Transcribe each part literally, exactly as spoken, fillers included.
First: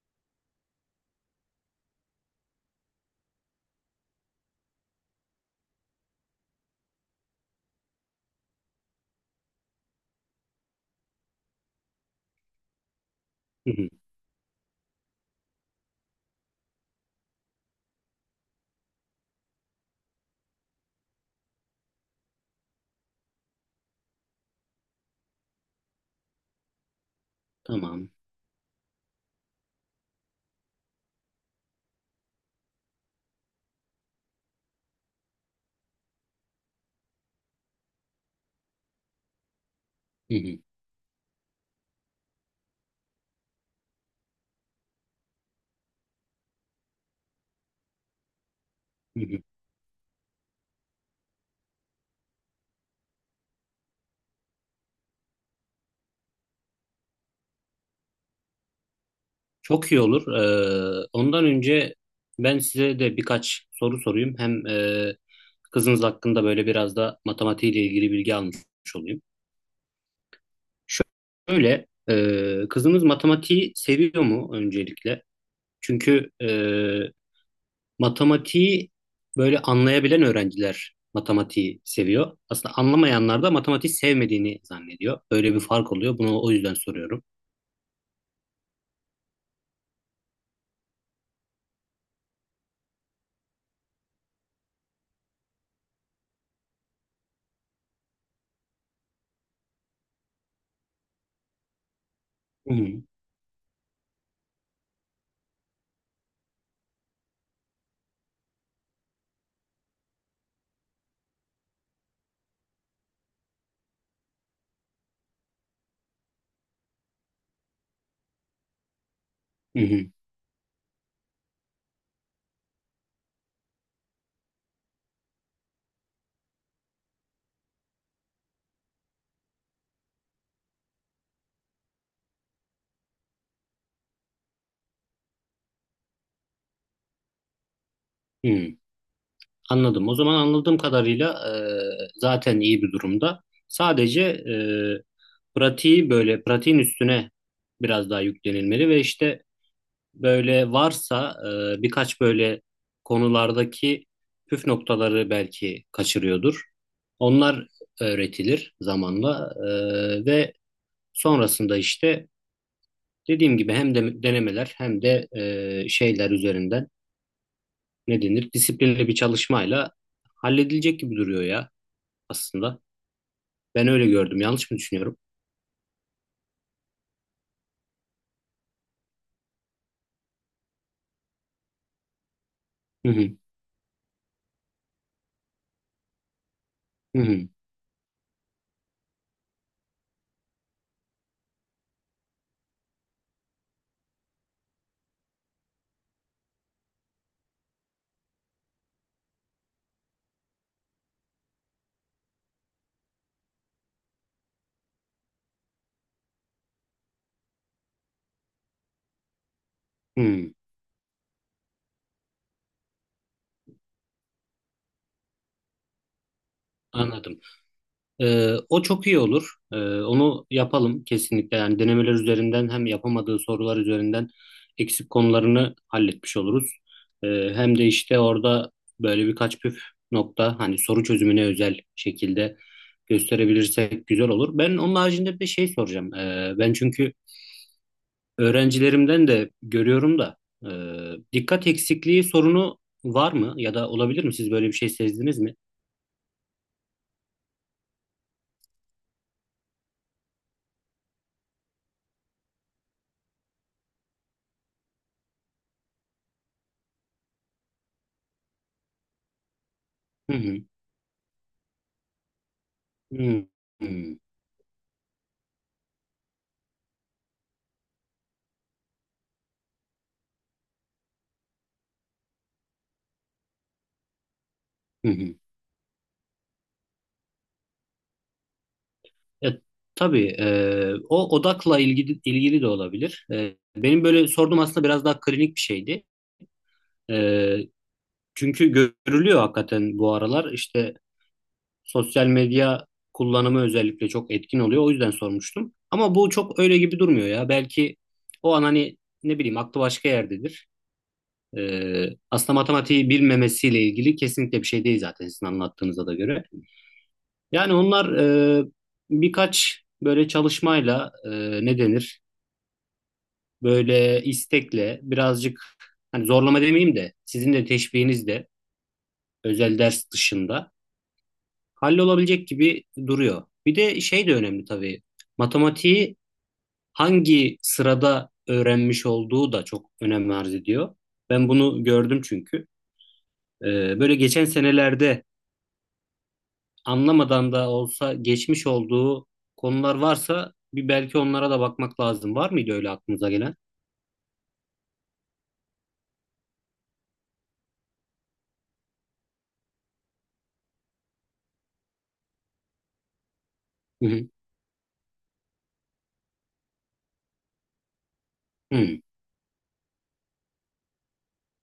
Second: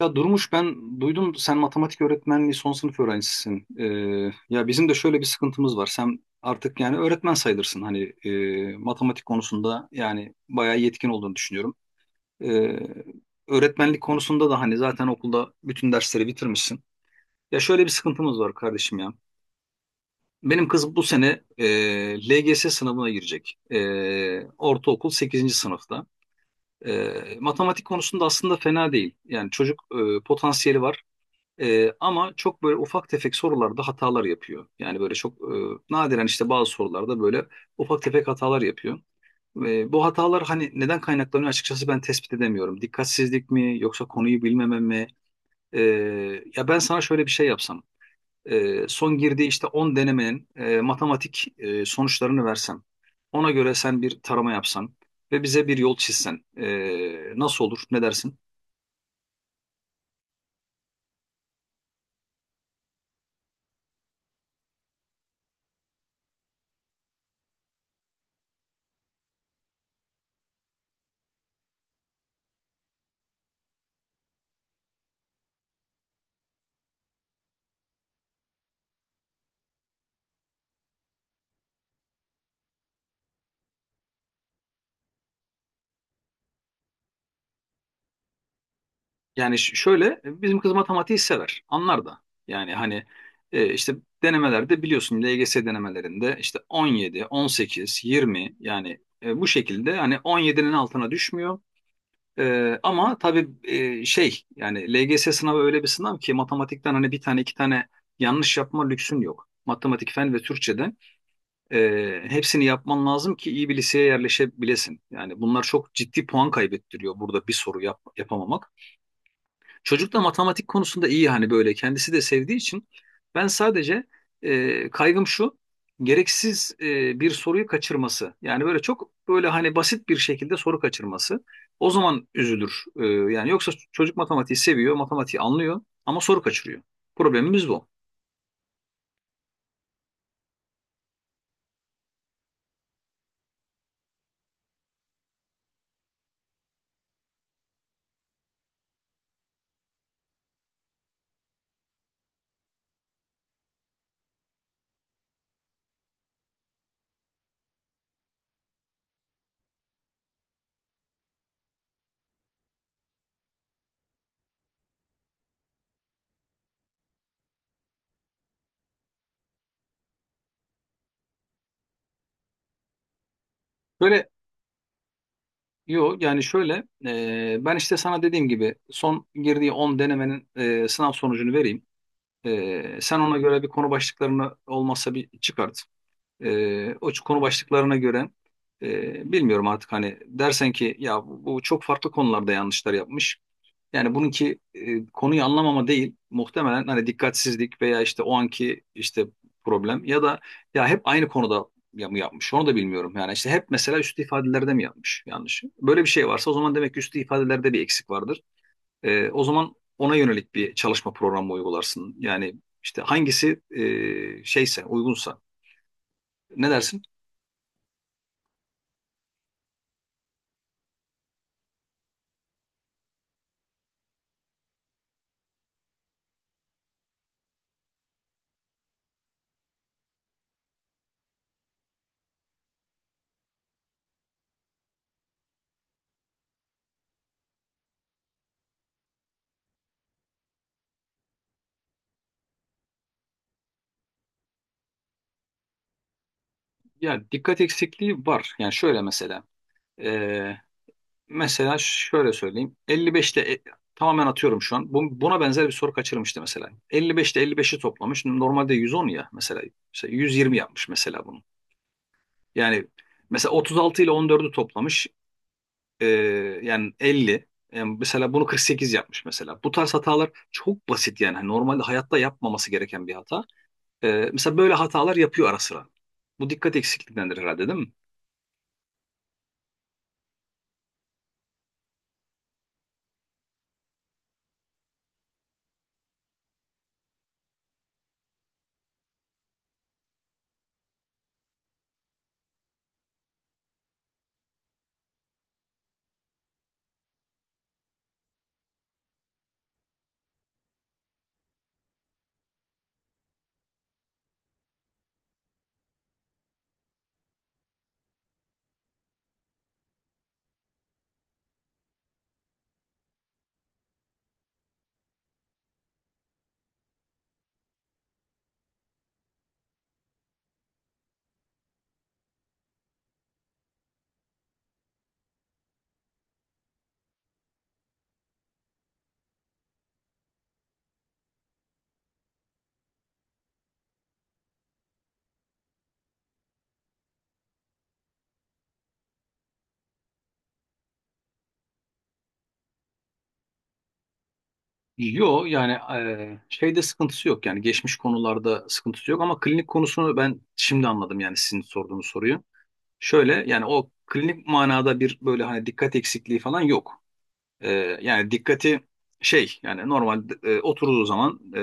Ya Durmuş ben duydum sen matematik öğretmenliği son sınıf öğrencisisin. Ee, ya bizim de şöyle bir sıkıntımız var. Sen artık yani öğretmen sayılırsın. Hani e, matematik konusunda yani bayağı yetkin olduğunu düşünüyorum. Ee, Hı hı, öğretmenlik konusunda da hani zaten okulda bütün dersleri bitirmişsin. Ya şöyle bir sıkıntımız var kardeşim ya. Benim kız bu sene e, L G S sınavına girecek. E, ortaokul sekizinci sınıfta. E, matematik tamam. konusunda aslında fena değil. Yani çocuk e, potansiyeli var. Ee, ama çok böyle ufak tefek sorularda hatalar yapıyor. Yani böyle çok e, nadiren işte bazı sorularda böyle ufak tefek hatalar yapıyor. Ve bu Hı hatalar hı, hani neden kaynaklanıyor, açıkçası ben tespit edemiyorum. Dikkatsizlik mi yoksa konuyu bilmeme mi? Ee, ya ben sana şöyle bir şey yapsam. Ee, son hı hı. girdiği işte on denemenin e, matematik e, sonuçlarını versem. Ona göre sen bir tarama yapsan ve bize bir yol çizsen. Ee, nasıl olur? Ne dersin? Çok iyi olur. Ee, ondan önce ben size de birkaç soru sorayım. Hem e, kızınız hakkında böyle biraz da matematiğiyle ilgili bilgi almış olayım. Şöyle, e, kızınız matematiği seviyor mu öncelikle? Çünkü e, matematiği böyle anlayabilen öğrenciler matematiği seviyor. Aslında anlamayanlar da matematiği sevmediğini zannediyor. Böyle bir fark oluyor. Bunu o yüzden soruyorum. Yani ş- şöyle e, bizim kız matematiği sever. Anlar da. Yani hani e, işte denemelerde biliyorsun, L G S denemelerinde işte on yedi, on sekiz, yirmi, yani e, bu şekilde hani on yedinin altına düşmüyor. Hı E, hı, ama tabii e, şey yani L G S sınavı öyle bir sınav ki matematikten hani bir tane iki tane yanlış yapma lüksün yok. Matematik, fen ve Türkçe'de e, hepsini yapman lazım ki iyi bir liseye yerleşebilesin. Yani bunlar çok ciddi puan kaybettiriyor burada bir soru yap, yapamamak. hı hı, Çocuk da matematik konusunda iyi hani böyle kendisi de sevdiği için ben sadece e, kaygım şu, gereksiz e, bir soruyu kaçırması. Yani böyle çok böyle hani basit bir şekilde soru kaçırması. O zaman üzülür. E, yani yoksa çocuk matematiği seviyor, matematiği anlıyor ama soru kaçırıyor. Problemimiz bu. hı. Anladım. O zaman anladığım kadarıyla e, zaten iyi bir durumda. Sadece e, pratiği böyle pratiğin üstüne biraz daha yüklenilmeli ve işte böyle varsa e, birkaç böyle konulardaki püf noktaları belki kaçırıyordur. Onlar öğretilir zamanla e, ve sonrasında işte dediğim gibi hem de denemeler hem de e, şeyler üzerinden ne denir disiplinli bir çalışmayla halledilecek gibi duruyor ya aslında. Ben öyle Böyle, gördüm. Yanlış mı düşünüyorum? yo yani şöyle, e, ben işte sana dediğim gibi son girdiği on denemenin e, sınav sonucunu vereyim. E, Hı sen hı. ona göre bir konu başlıklarını olmazsa bir çıkart. E, o Hı konu hı. başlıklarına göre e, bilmiyorum artık hani, dersen ki ya bu, bu çok farklı konularda yanlışlar yapmış. Yani bununki e, konuyu anlamama değil muhtemelen, hani dikkatsizlik veya işte o anki işte problem ya da ya hep aynı konuda ya mı yapmış onu da bilmiyorum. Yani işte hep mesela üstü ifadelerde mi yapmış yanlış. Böyle bir şey varsa o zaman demek ki üstü ifadelerde bir eksik vardır. E, o zaman ona Hı. yönelik bir çalışma programı uygularsın. Yani işte hangisi e, şeyse uygunsa, ne dersin? Anladım. Ee, o çok iyi olur. Ee, onu yapalım kesinlikle. Yani denemeler üzerinden hem yapamadığı sorular üzerinden eksik konularını halletmiş oluruz. Ee, Hem de işte orada böyle birkaç püf nokta hani soru çözümüne özel şekilde gösterebilirsek güzel olur. Ben onun haricinde bir şey soracağım. Ee, ben çünkü öğrencilerimden de görüyorum da e, dikkat eksikliği sorunu var mı ya da olabilir mi? Siz böyle bir şey sezdiniz mi? Ya dikkat eksikliği var. Yani şöyle mesela. e, mesela şöyle söyleyeyim. elli beşte e, tamamen atıyorum şu an. Bu- buna benzer bir soru kaçırmıştı mesela. elli beşte elli beşi toplamış. Normalde yüz on ya mesela. Mesela Hı yüz yirmi hı. yapmış mesela bunu. Yani Hı hı. mesela otuz altı ile on dördü toplamış. E, yani elli. Yani mesela bunu kırk sekiz yapmış mesela. Bu tarz hatalar çok basit yani. Hani normalde hayatta yapmaması gereken bir hata. E, mesela böyle Hı hatalar hı. yapıyor ara sıra. Bu dikkat eksikliğindendir herhalde, değil mi? Ya, tabii e, o odakla ilgili ilgili de olabilir. E, benim böyle sorduğum aslında biraz daha klinik bir şeydi. E, Çünkü görülüyor hakikaten bu aralar işte sosyal medya kullanımı özellikle çok etkin oluyor. O yüzden sormuştum. Ama bu çok öyle gibi durmuyor ya. Belki o an hani ne bileyim aklı başka yerdedir. Ee, Aslında matematiği bilmemesiyle ilgili kesinlikle bir şey değil zaten sizin anlattığınıza da göre. Yani onlar e, birkaç böyle çalışmayla e, ne denir? Böyle istekle birazcık hani zorlama demeyeyim de sizin de teşviğinizle özel ders dışında hallolabilecek gibi duruyor. Bir de şey de önemli tabii. Matematiği hangi sırada öğrenmiş olduğu da çok önem arz ediyor. Ben bunu gördüm çünkü. Ee, böyle geçen senelerde anlamadan da olsa geçmiş olduğu konular varsa bir belki onlara da bakmak lazım. Var mıydı öyle aklınıza gelen? Yo yani eee, şeyde sıkıntısı yok, yani geçmiş konularda sıkıntısı yok, ama klinik konusunu ben şimdi anladım, yani sizin sorduğunuz soruyu. Şöyle yani, o Hı hı. klinik manada bir böyle hani dikkat eksikliği falan yok. Eee, yani dikkati Hı. şey yani, normal e, oturduğu zaman e,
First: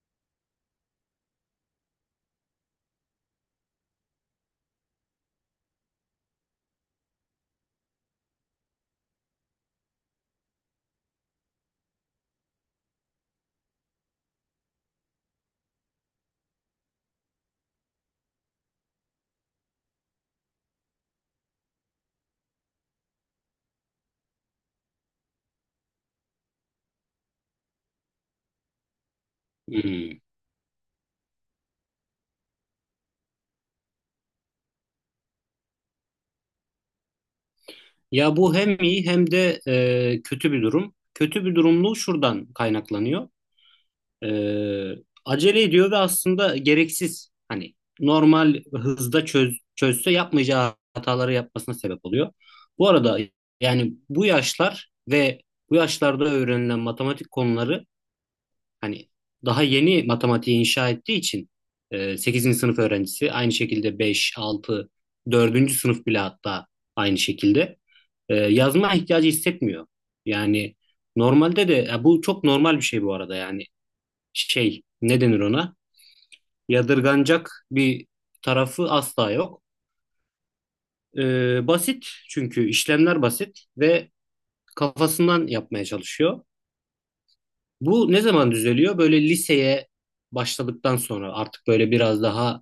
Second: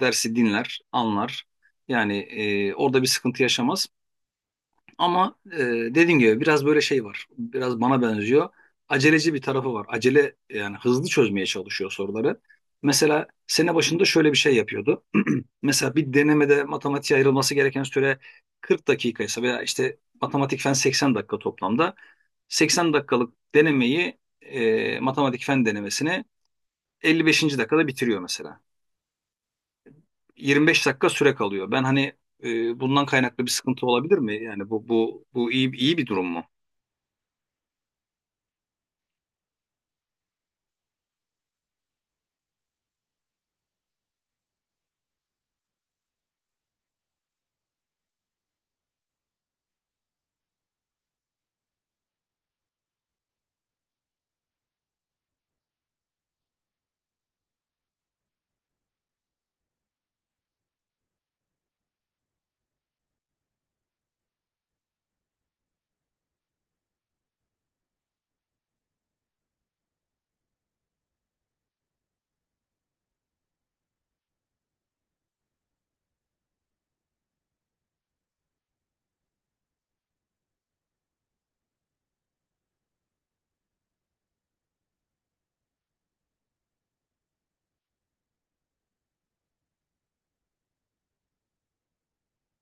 dersi dinler, anlar. Yani e, orada bir sıkıntı yaşamaz. Ama e, dediğim gibi biraz böyle şey var. Biraz bana benziyor. Aceleci bir tarafı var. Acele yani, hızlı çözmeye çalışıyor soruları. Mesela sene başında şöyle bir şey yapıyordu. Mesela bir denemede matematiğe ayrılması gereken süre kırk dakika ise veya işte matematik fen seksen dakika toplamda, seksen dakikalık denemeyi e, matematik fen denemesini elli beşinci dakikada bitiriyor mesela. Hı. yirmi beş dakika süre kalıyor. Ben hani e, bundan kaynaklı bir sıkıntı olabilir mi? Yani bu bu bu iyi iyi bir durum mu? Ya bu hem iyi hem de e, kötü bir durum. Kötü bir durumluğu şuradan kaynaklanıyor. E, Acele ediyor ve aslında gereksiz hani normal hızda çöz, çözse yapmayacağı hataları yapmasına sebep oluyor. Bu arada yani bu yaşlar ve bu yaşlarda öğrenilen matematik konuları, hani daha yeni matematiği inşa ettiği için e, sekizinci sınıf öğrencisi aynı şekilde beş altı, dördüncü sınıf bile hatta aynı şekilde e, yazma ihtiyacı hissetmiyor. Yani normalde de ya bu çok normal bir şey bu arada yani şey, ne denir ona? Yadırganacak bir tarafı asla yok. E, basit çünkü, işlemler basit ve kafasından yapmaya çalışıyor. Bu ne zaman düzeliyor? Böyle liseye başladıktan sonra artık böyle biraz daha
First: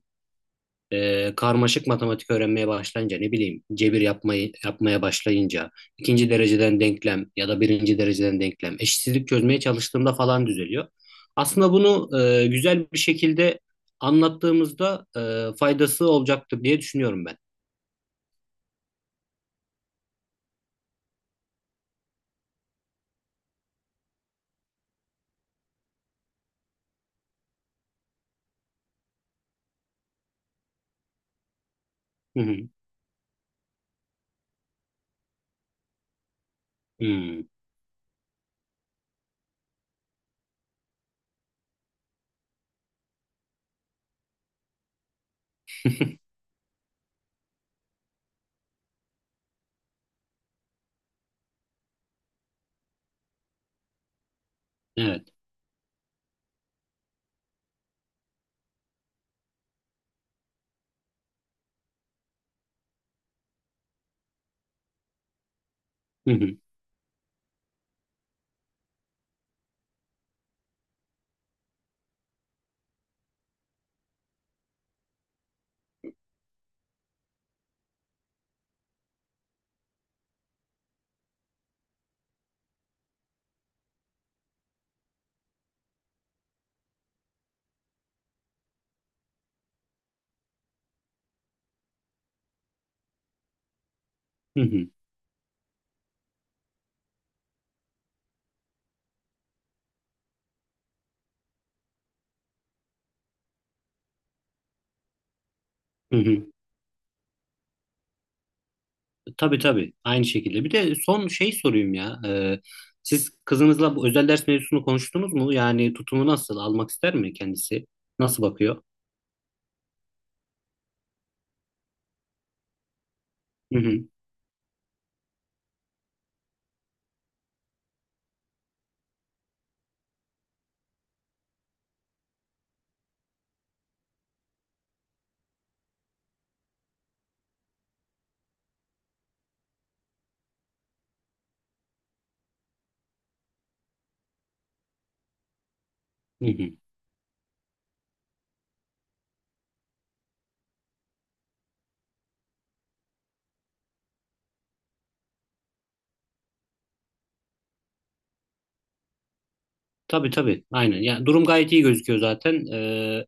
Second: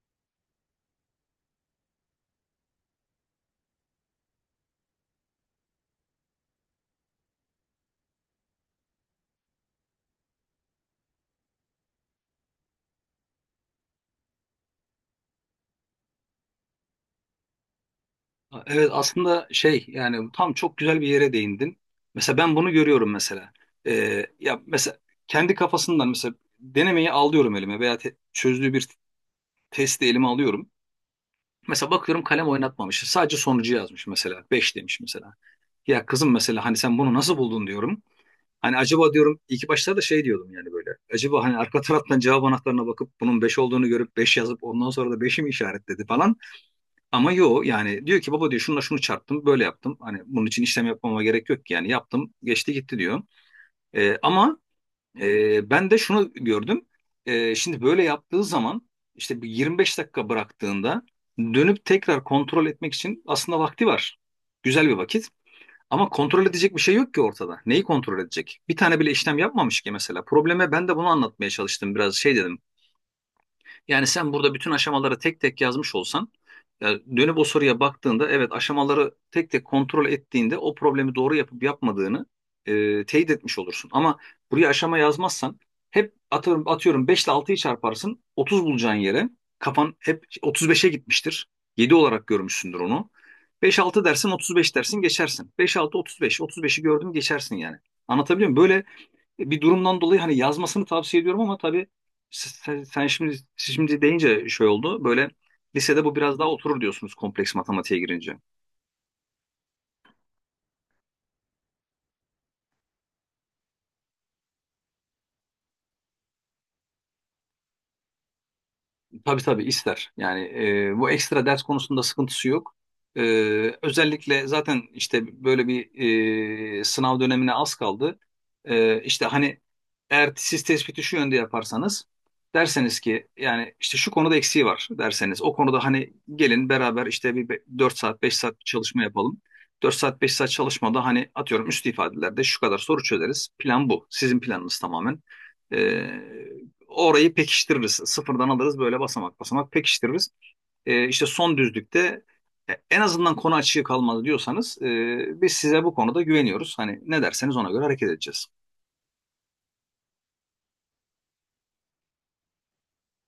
e, karmaşık matematik öğrenmeye başlayınca ne bileyim cebir yapmayı yapmaya başlayınca ikinci dereceden denklem ya da birinci dereceden denklem eşitsizlik çözmeye çalıştığımda falan düzeliyor. Aslında bunu e, güzel bir şekilde anlattığımızda e, faydası olacaktır diye düşünüyorum ben. Evet, aslında şey yani, tam çok güzel bir yere değindin. Mesela ben bunu görüyorum mesela. Ee, ya mesela kendi kafasından mesela denemeyi alıyorum elime veya te- çözdüğü bir testi elime alıyorum. Mesela bakıyorum Hı kalem hı. oynatmamış. Sadece sonucu yazmış mesela. Beş demiş mesela. Ya kızım mesela, hani sen bunu nasıl Hmm. buldun diyorum. Hani acaba diyorum, ilk başta da şey diyordum yani, böyle. Acaba hani arka taraftan cevap anahtarına bakıp bunun beş olduğunu görüp beş yazıp ondan sonra da beşi mi işaretledi falan. Ama yo yani diyor ki baba diyor, şununla şunu çarptım böyle yaptım. Hani bunun için işlem yapmama gerek yok ki, yani yaptım geçti gitti diyor. Ee, ama Evet. e, ben de şunu gördüm. Ee, şimdi böyle yaptığı zaman işte bir yirmi beş dakika bıraktığında dönüp tekrar kontrol etmek için aslında vakti var. Güzel bir vakit. Ama Hı kontrol hı. edecek bir şey yok ki ortada. Neyi kontrol edecek? Bir tane bile işlem yapmamış ki mesela. Probleme ben de bunu anlatmaya çalıştım. Biraz şey dedim. Yani sen burada bütün aşamaları tek tek yazmış olsan, yani dönüp o soruya baktığında, evet, aşamaları tek tek kontrol ettiğinde o problemi doğru yapıp yapmadığını e, teyit etmiş olursun. Ama buraya aşama yazmazsan, hep, atıyorum, atıyorum beş ile altıyı çarparsın otuz bulacağın yere kafan hep otuz beşe gitmiştir. Yedi olarak görmüşsündür onu. Beş altı dersin otuz Hı beş hı. dersin geçersin. Beş altı otuz beş, otuz beşi gördüm geçersin yani. Anlatabiliyor muyum? Böyle bir durumdan dolayı hani yazmasını tavsiye ediyorum ama tabii sen, sen şimdi, siz şimdi deyince şey oldu. Böyle lisede bu Hı biraz hı. daha oturur diyorsunuz, kompleks matematiğe girince. Tabii tabii aynı şekilde. Bir de son şey sorayım ya. Ee, siz kızınızla bu özel ders mevzusunu konuştunuz mu? Yani tutumu nasıl? Almak ister mi kendisi? Nasıl bakıyor? Tabii tabii ister. Yani e, bu ekstra ders konusunda sıkıntısı yok. E, Hı hı. özellikle zaten işte böyle bir e, sınav dönemine az kaldı. E, işte hani eğer siz tespiti şu yönde yaparsanız, derseniz ki yani işte şu konuda eksiği var, derseniz o konuda hani gelin beraber işte bir be- dört saat beş saat bir çalışma yapalım. Dört saat beş saat çalışmada hani atıyorum üst ifadelerde şu kadar soru çözeriz. Plan bu. Sizin planınız tamamen. Hı hı. Orayı pekiştiririz. Sıfırdan alırız, böyle basamak basamak pekiştiririz. E, işte son düzlükte e, en azından konu açığı kalmadı diyorsanız, e, biz size bu konuda güveniyoruz. Hani ne derseniz ona göre hareket edeceğiz. Tabii tabii aynen. Ya durum gayet iyi gözüküyor zaten. Ee,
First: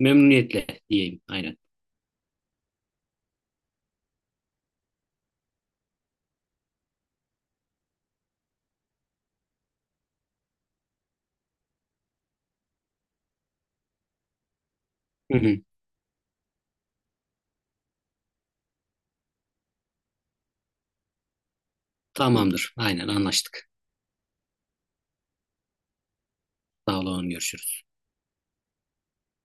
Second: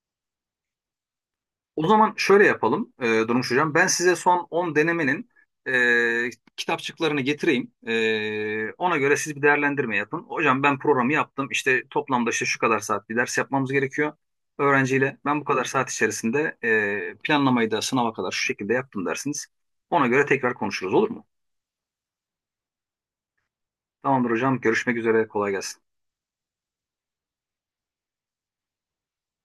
Memnuniyetle diyeyim aynen. O zaman şöyle yapalım, e, Durmuş Hocam. Ben size son on denemenin e, kitapçıklarını getireyim. E, ona göre siz bir değerlendirme yapın. Hocam, ben programı yaptım. İşte toplamda işte şu kadar saat bir ders yapmamız gerekiyor öğrenciyle. Hı Ben bu hı. kadar saat içerisinde e, planlamayı da sınava kadar şu şekilde yaptım dersiniz. Ona göre tekrar konuşuruz, olur mu? Tamamdır aynen anlaştık. Tamamdır hocam. Görüşmek üzere. Kolay gelsin. Sağ olun görüşürüz.